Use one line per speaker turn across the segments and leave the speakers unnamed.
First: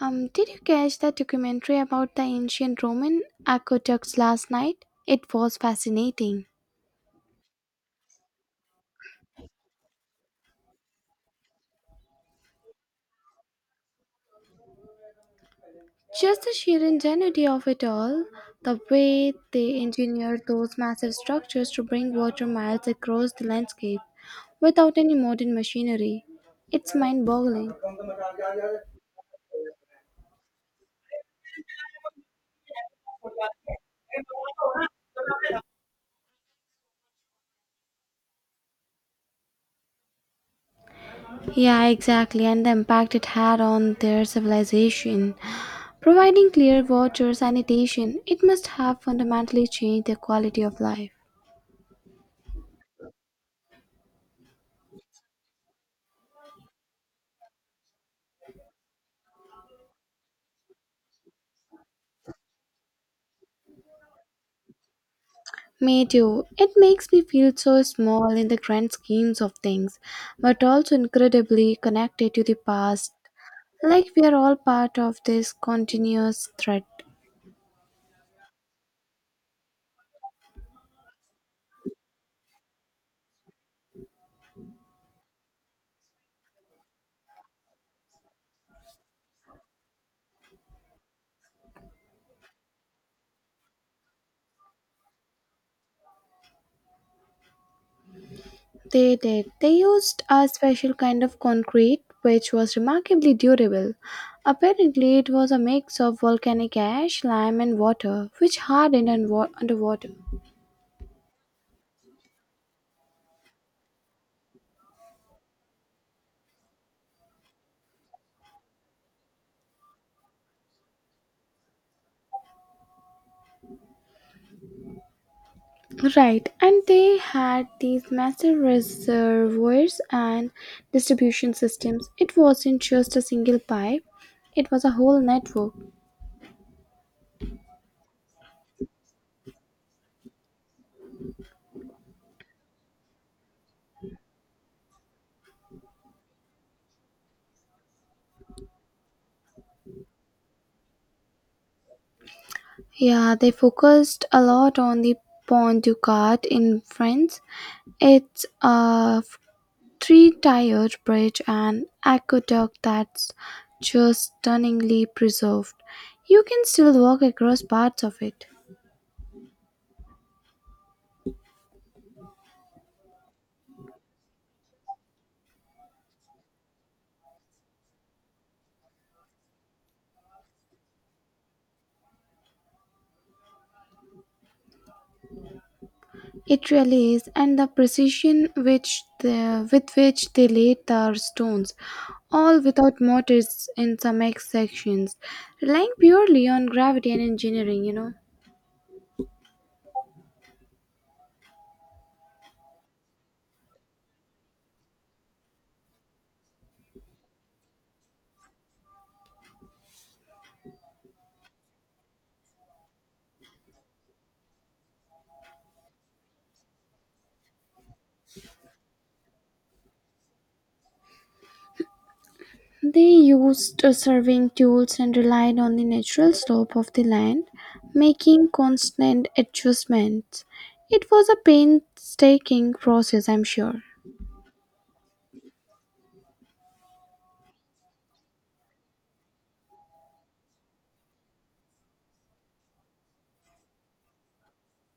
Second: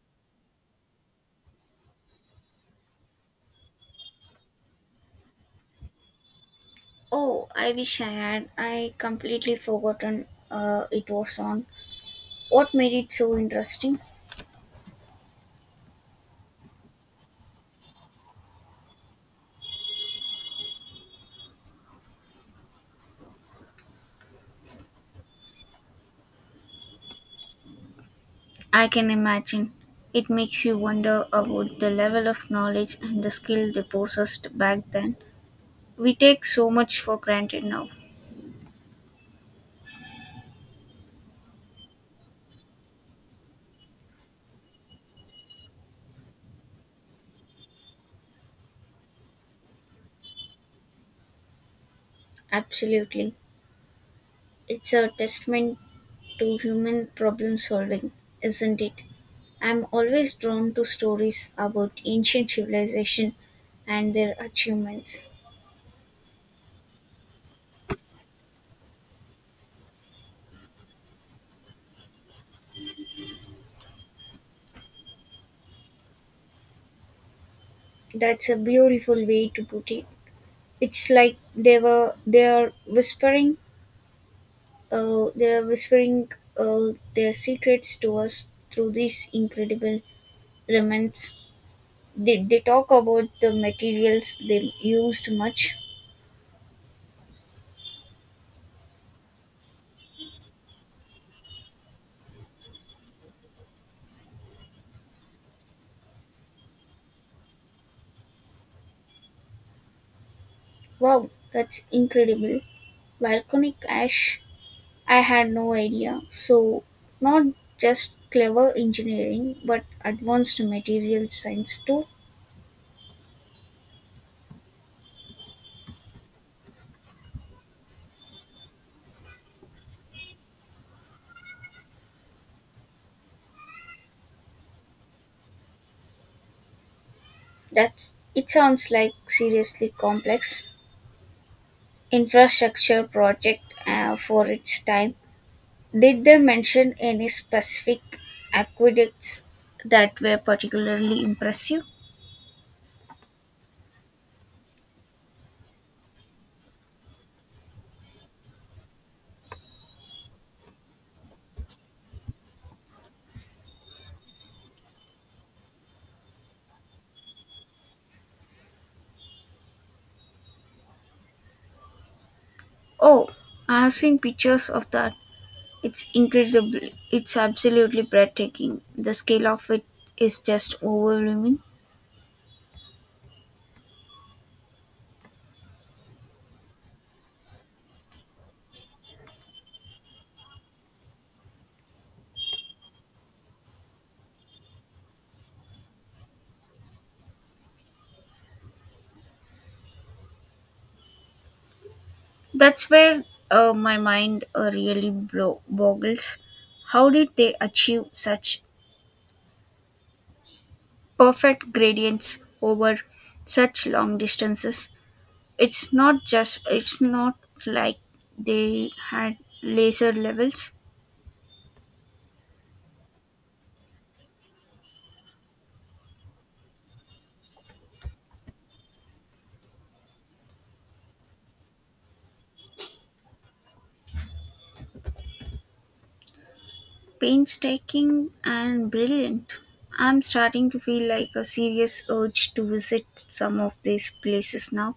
Did you catch that documentary about the ancient Roman aqueducts last night? It was fascinating.
Oh, I wish I had. I completely forgotten it was on. What made it so interesting?
Just the sheer ingenuity of it all, the way they engineered those massive structures to bring water miles across the landscape without any modern machinery. It's mind boggling.
I can imagine. It makes you wonder about the level of knowledge and the skill they possessed back then. We take so much for granted now.
Yeah, exactly, and the impact it had on their civilization. Providing clear water, sanitation, it must have fundamentally changed their quality of life.
Absolutely. It's a testament to human problem solving, isn't it? I'm always drawn to stories about ancient civilization and their achievements.
Me too. It makes me feel so small in the grand schemes of things, but also incredibly connected to the past. Like we are all part of this continuous thread.
That's a beautiful way to put it. It's like they are whispering their secrets to us through these incredible remnants. They talk about the materials they used much?
They did. They used a special kind of concrete which was remarkably durable. Apparently, it was a mix of volcanic ash, lime, and water, which hardened and underwater.
Wow, that's incredible. Volcanic ash. I had no idea. So not just clever engineering, but advanced material science too.
Right, and they had these massive reservoirs and distribution systems. It wasn't just a single pipe, it was a whole network.
That's It sounds like seriously complex infrastructure project for its time. Did they mention any specific aqueducts that were particularly impressive?
Yeah, they focused a lot on the Pont du Gard in France. It's a three tiered bridge and aqueduct that's just stunningly preserved. You can still walk across parts of it.
Oh, I have seen pictures of that. It's incredible. It's absolutely breathtaking. The scale of it is just overwhelming.
It really is, and the precision with which they laid their stones, all without mortars in some X sections, relying purely on gravity and engineering,
That's where my mind really boggles. How did they achieve such perfect gradients over such long distances? It's not like they had laser levels.
They used surveying tools and relied on the natural slope of the land, making constant adjustments. It was a painstaking process, I'm sure.
Painstaking and brilliant. I'm starting to feel like a serious urge to visit some of these places now.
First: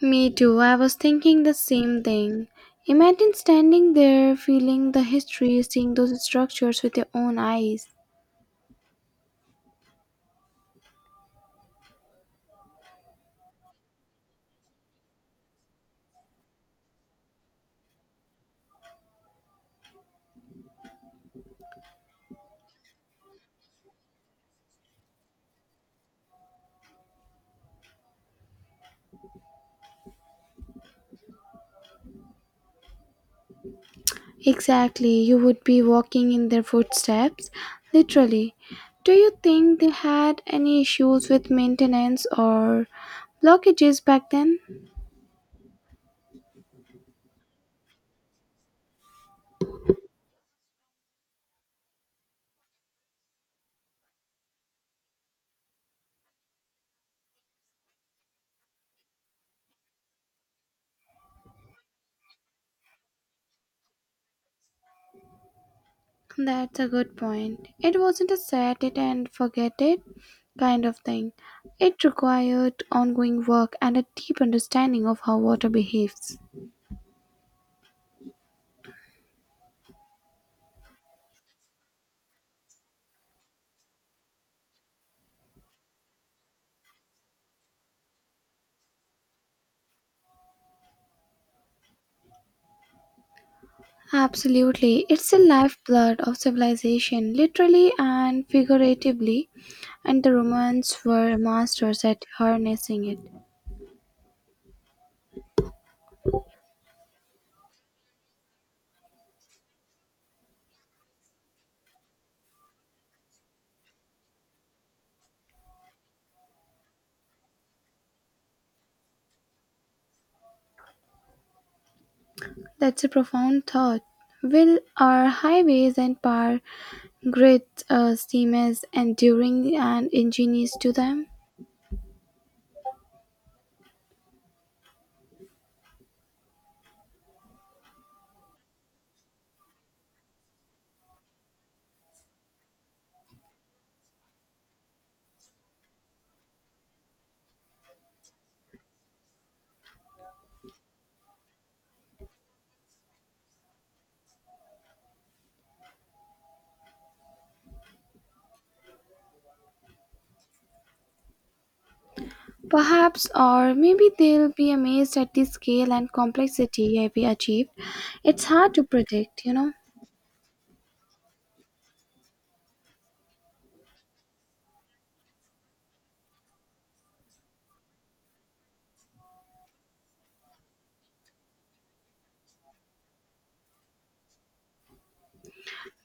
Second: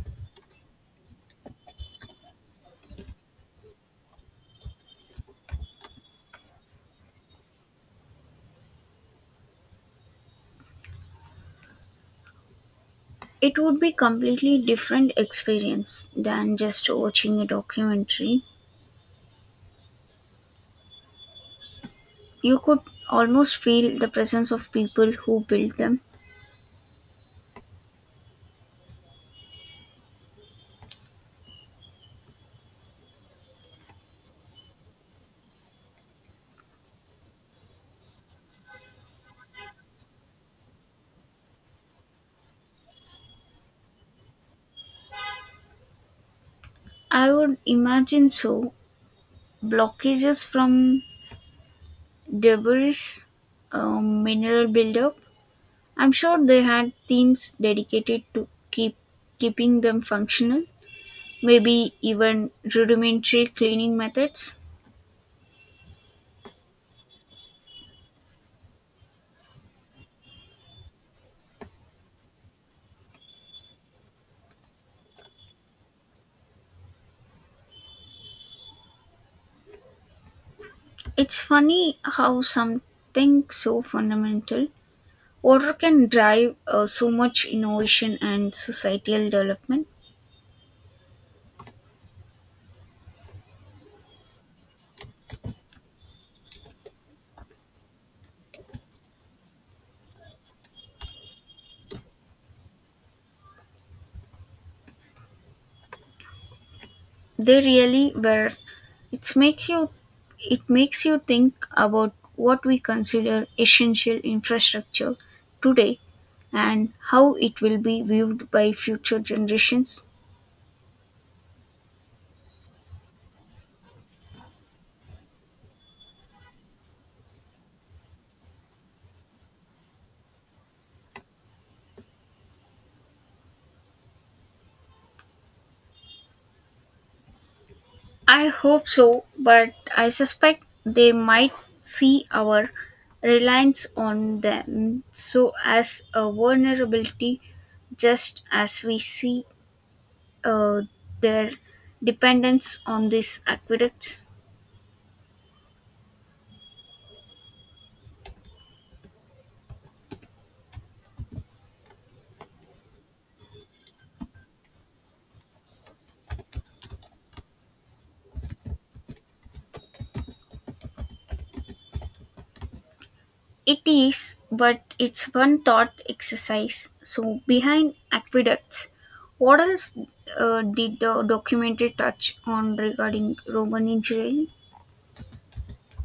Me too, I was thinking the same thing. Imagine standing there, feeling the history, seeing those structures with your own eyes.
It would be completely different experience than just watching a documentary. You could almost feel the presence of people who built them.
Exactly, you would be walking in their footsteps, literally. Do you think they had any issues with maintenance or blockages back then?
I would imagine so. Blockages from debris, mineral buildup, I'm sure they had teams dedicated to keeping them functional, maybe even rudimentary cleaning methods.
That's a good point. It wasn't a set it and forget it kind of thing. It required ongoing work and a deep understanding of how water behaves.
It's funny how something so fundamental water can drive so much innovation and societal development.
Absolutely. It's the lifeblood of civilization, literally and figuratively, and the Romans were masters at harnessing it.
They really were, it makes you it makes you think about what we consider essential infrastructure today and how it will be viewed by future generations.
That's a profound thought. Will our highways and power grids seem as enduring and ingenious to them?
I hope so, but I suspect they might see our reliance on them so as a vulnerability just as we see uh, their dependence on these aqueducts.
Perhaps, or maybe they'll be amazed at the scale and complexity we achieved. It's hard to predict,
It is, but it's one thought exercise. So, behind aqueducts, what else did the documentary touch on regarding Roman engineering?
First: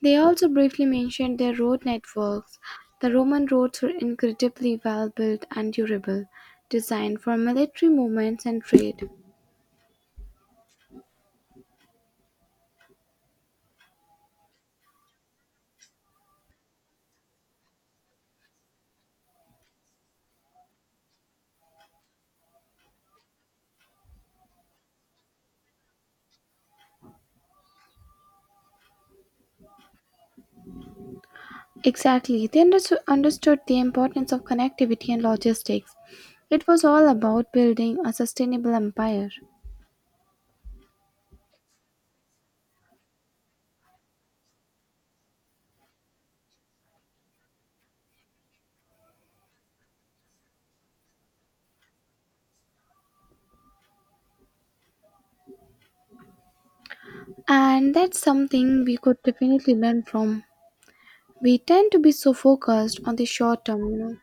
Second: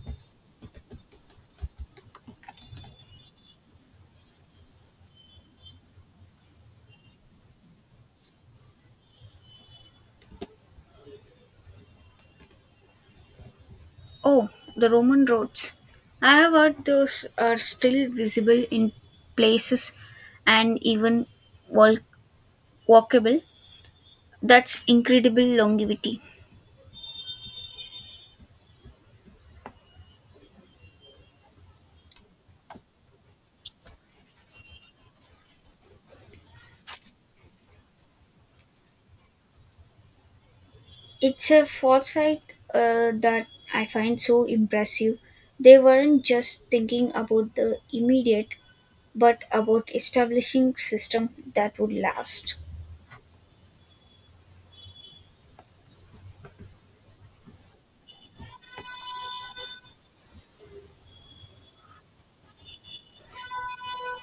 They also briefly mentioned their road networks. The Roman roads were incredibly well built and durable, designed for military movements and trade.
Oh, the Roman roads. I have heard those are still visible in places and even walk- walkable. That's incredible longevity.
Exactly, they understood the importance of connectivity and logistics. It was all about building a sustainable empire.
It's a foresight that I find so impressive. They weren't just thinking about the immediate, but about establishing system that would last.
And that's something we could definitely learn from. We tend to be so focused on the short term,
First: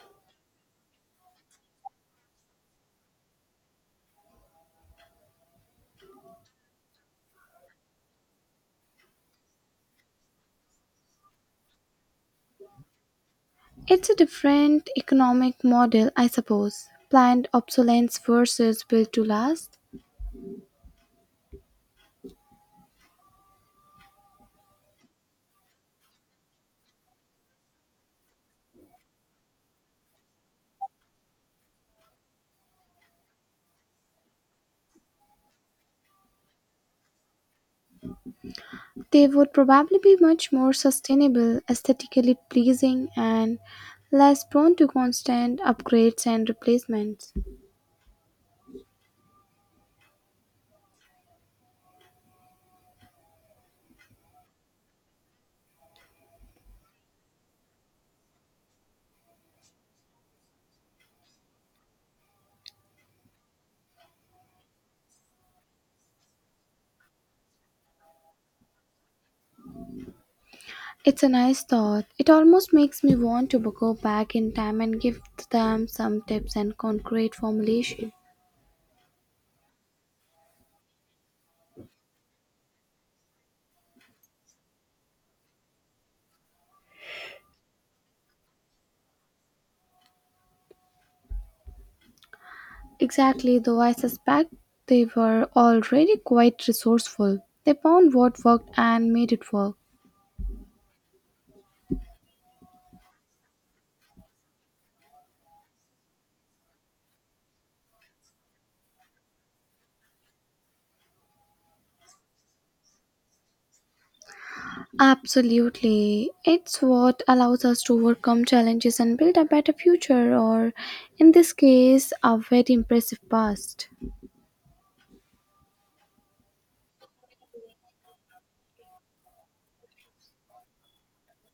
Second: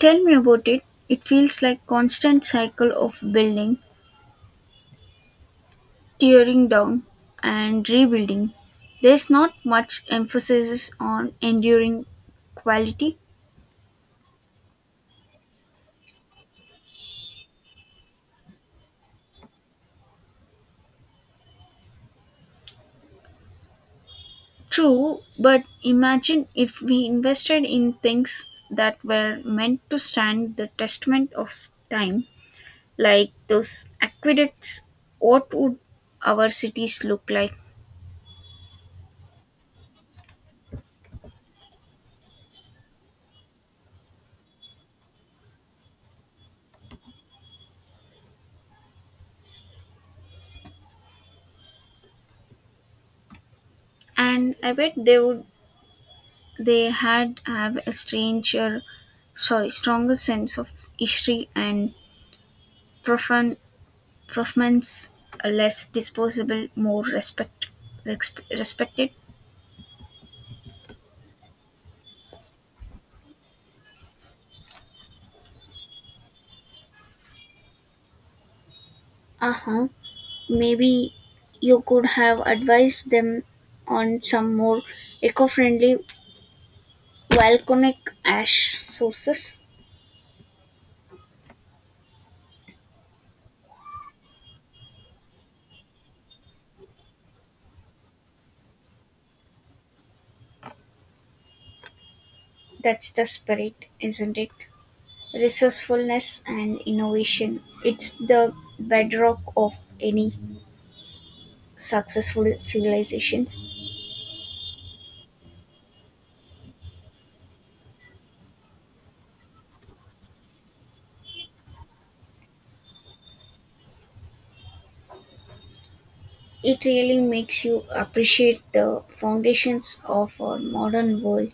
Tell me about it. It feels like constant cycle of building, tearing down, and rebuilding, there's not much emphasis on enduring quality.
It's a different economic model, I suppose. Planned obsolescence versus built to last.
True, but imagine if we invested in things that were meant to stand the testament of time, like those aqueducts, what would our cities look like?
They would probably be much more sustainable, aesthetically pleasing, and less prone to constant upgrades and replacements.
And I bet they would, they had have a stranger, sorry, stronger sense of history and profound Proffman's, less disposable, more respect, respected.
It's a nice thought. It almost makes me want to go back in time and give them some tips and concrete formulation.
Uh huh. Maybe you could have advised them on some more eco friendly volcanic ash sources.
Exactly, though I suspect they were already quite resourceful. They found what worked and made it work.
That's the spirit, isn't it? Resourcefulness and innovation. It's the bedrock of any successful civilizations.
Absolutely. It's what allows us to overcome challenges and build a better future, or in this case, a very impressive past.
It really makes you appreciate the foundations of our modern world.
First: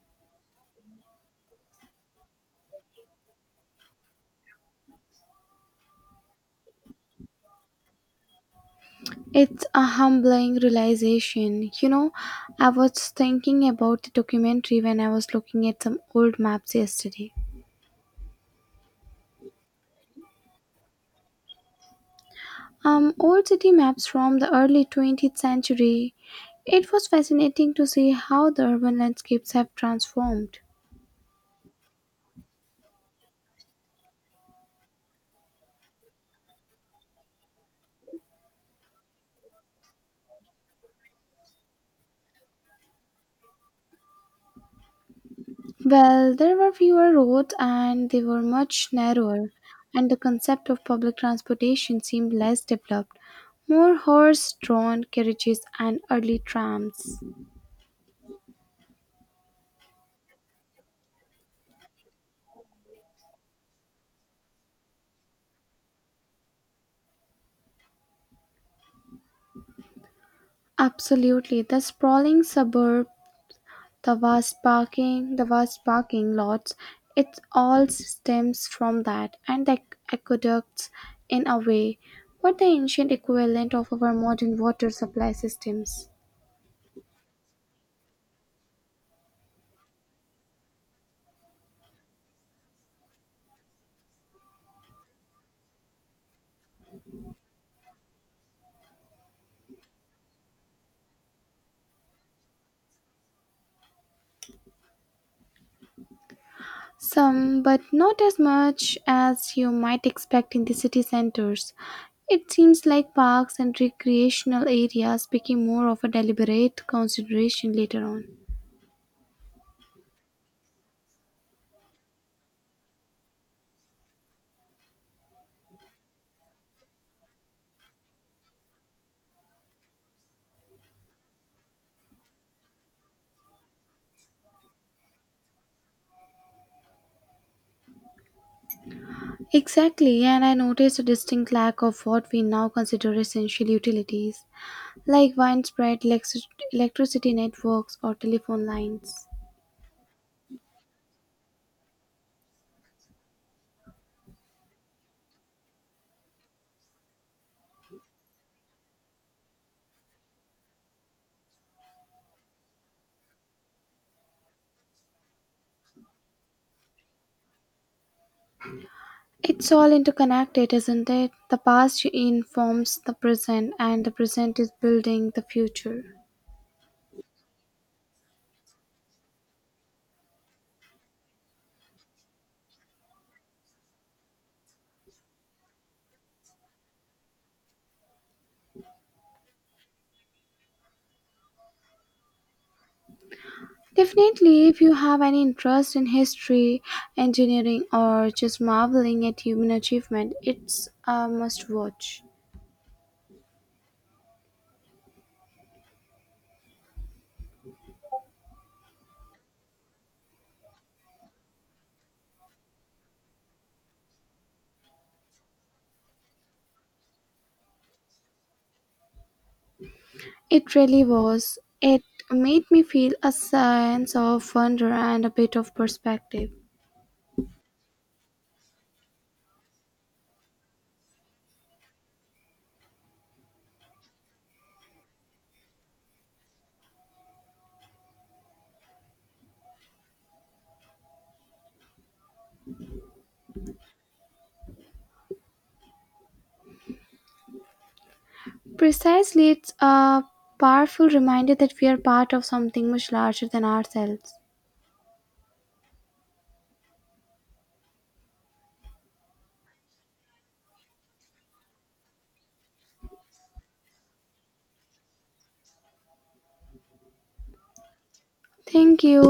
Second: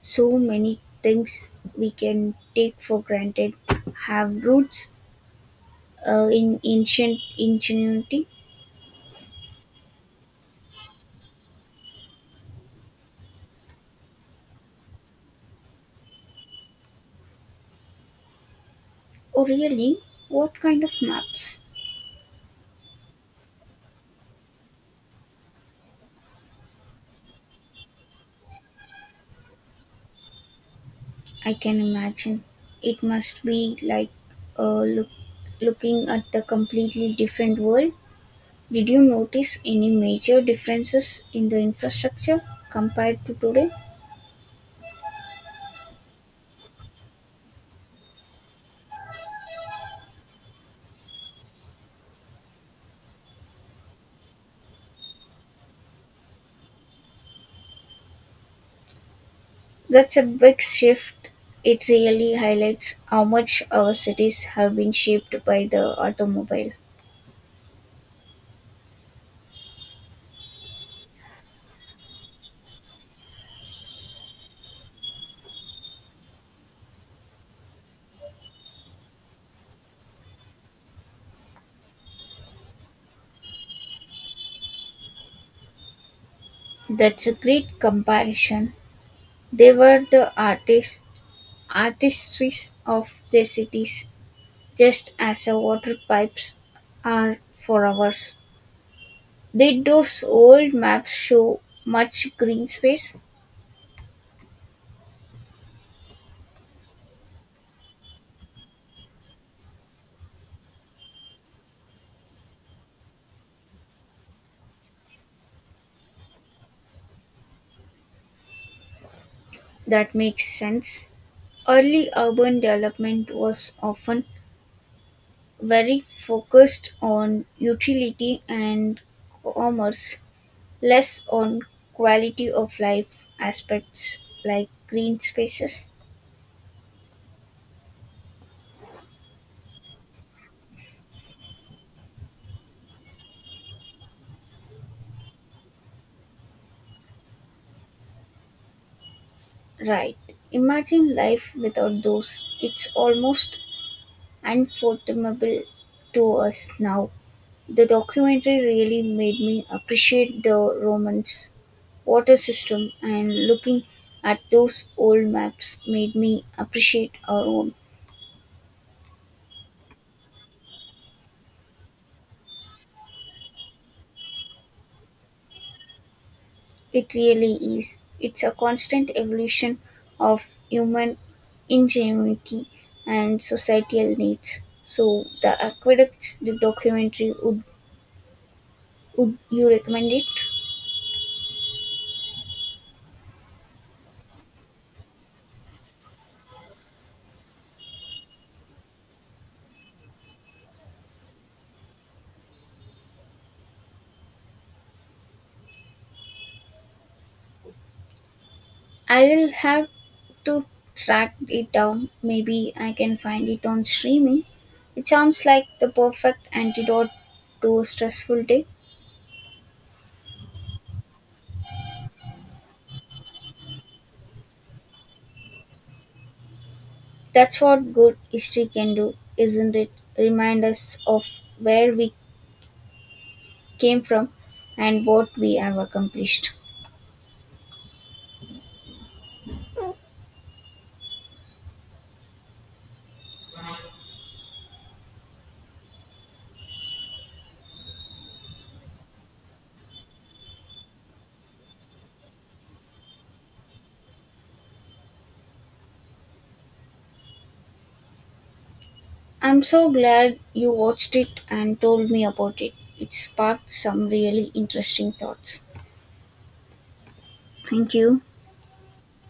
So many things we can take for granted have roots in ancient ingenuity.
It's a humbling realization. You know, I was thinking about the documentary when I was looking at some old maps yesterday.
Or really, what kind of maps?
Old city maps from the early 20th century. It was fascinating to see how the urban landscapes have transformed.
I can imagine. It must be like uh, look, looking at the completely different world. Did you notice any major differences in the infrastructure compared to today?
Well, there were fewer roads and they were much narrower, and the concept of public transportation seemed less developed. More horse drawn carriages and early trams.
That's a big shift. It really highlights how much our cities have been shaped by the automobile.
Absolutely, the sprawling suburb, the vast parking lots, it all stems from that, and the aqueducts in a way, what the ancient equivalent of our modern water supply systems.
That's a great comparison. They were artistries of their cities, just as our water pipes are for ours. Did those old maps show much green space?
Some, but not as much as you might expect in the city centers. It seems like parks and recreational areas became more of a deliberate consideration later on.
That makes sense. Early urban development was often very focused on utility and commerce, less on quality of life aspects like green spaces.
Exactly, and I noticed a distinct lack of what we now consider essential utilities, like widespread electricity networks or telephone lines.
Right. Imagine life without those. It's almost unfathomable to us now. The documentary really made me appreciate the Romans' water system, and looking at those old maps made me appreciate our own.
It's all interconnected, isn't it? The past informs the present, and the present is building the future.
It really is. It's a constant evolution of human ingenuity and societal needs. So, the aqueducts, the documentary, would you recommend it?
Definitely, if you have any interest in history, engineering, or just marveling at human achievement, it's a must watch.
I'll have to track it down. Maybe I can find it on streaming. It sounds like the perfect antidote to a stressful day.
It really was. It made me feel a sense of wonder and a bit of perspective.
That's what good history can do, isn't it? Remind us of where we came from and what we have accomplished.
Precisely, it's a powerful reminder that we are part of something much larger than ourselves.
I'm so glad you watched it and told me about it. It sparked some really interesting thoughts. Thank you.
Thank you.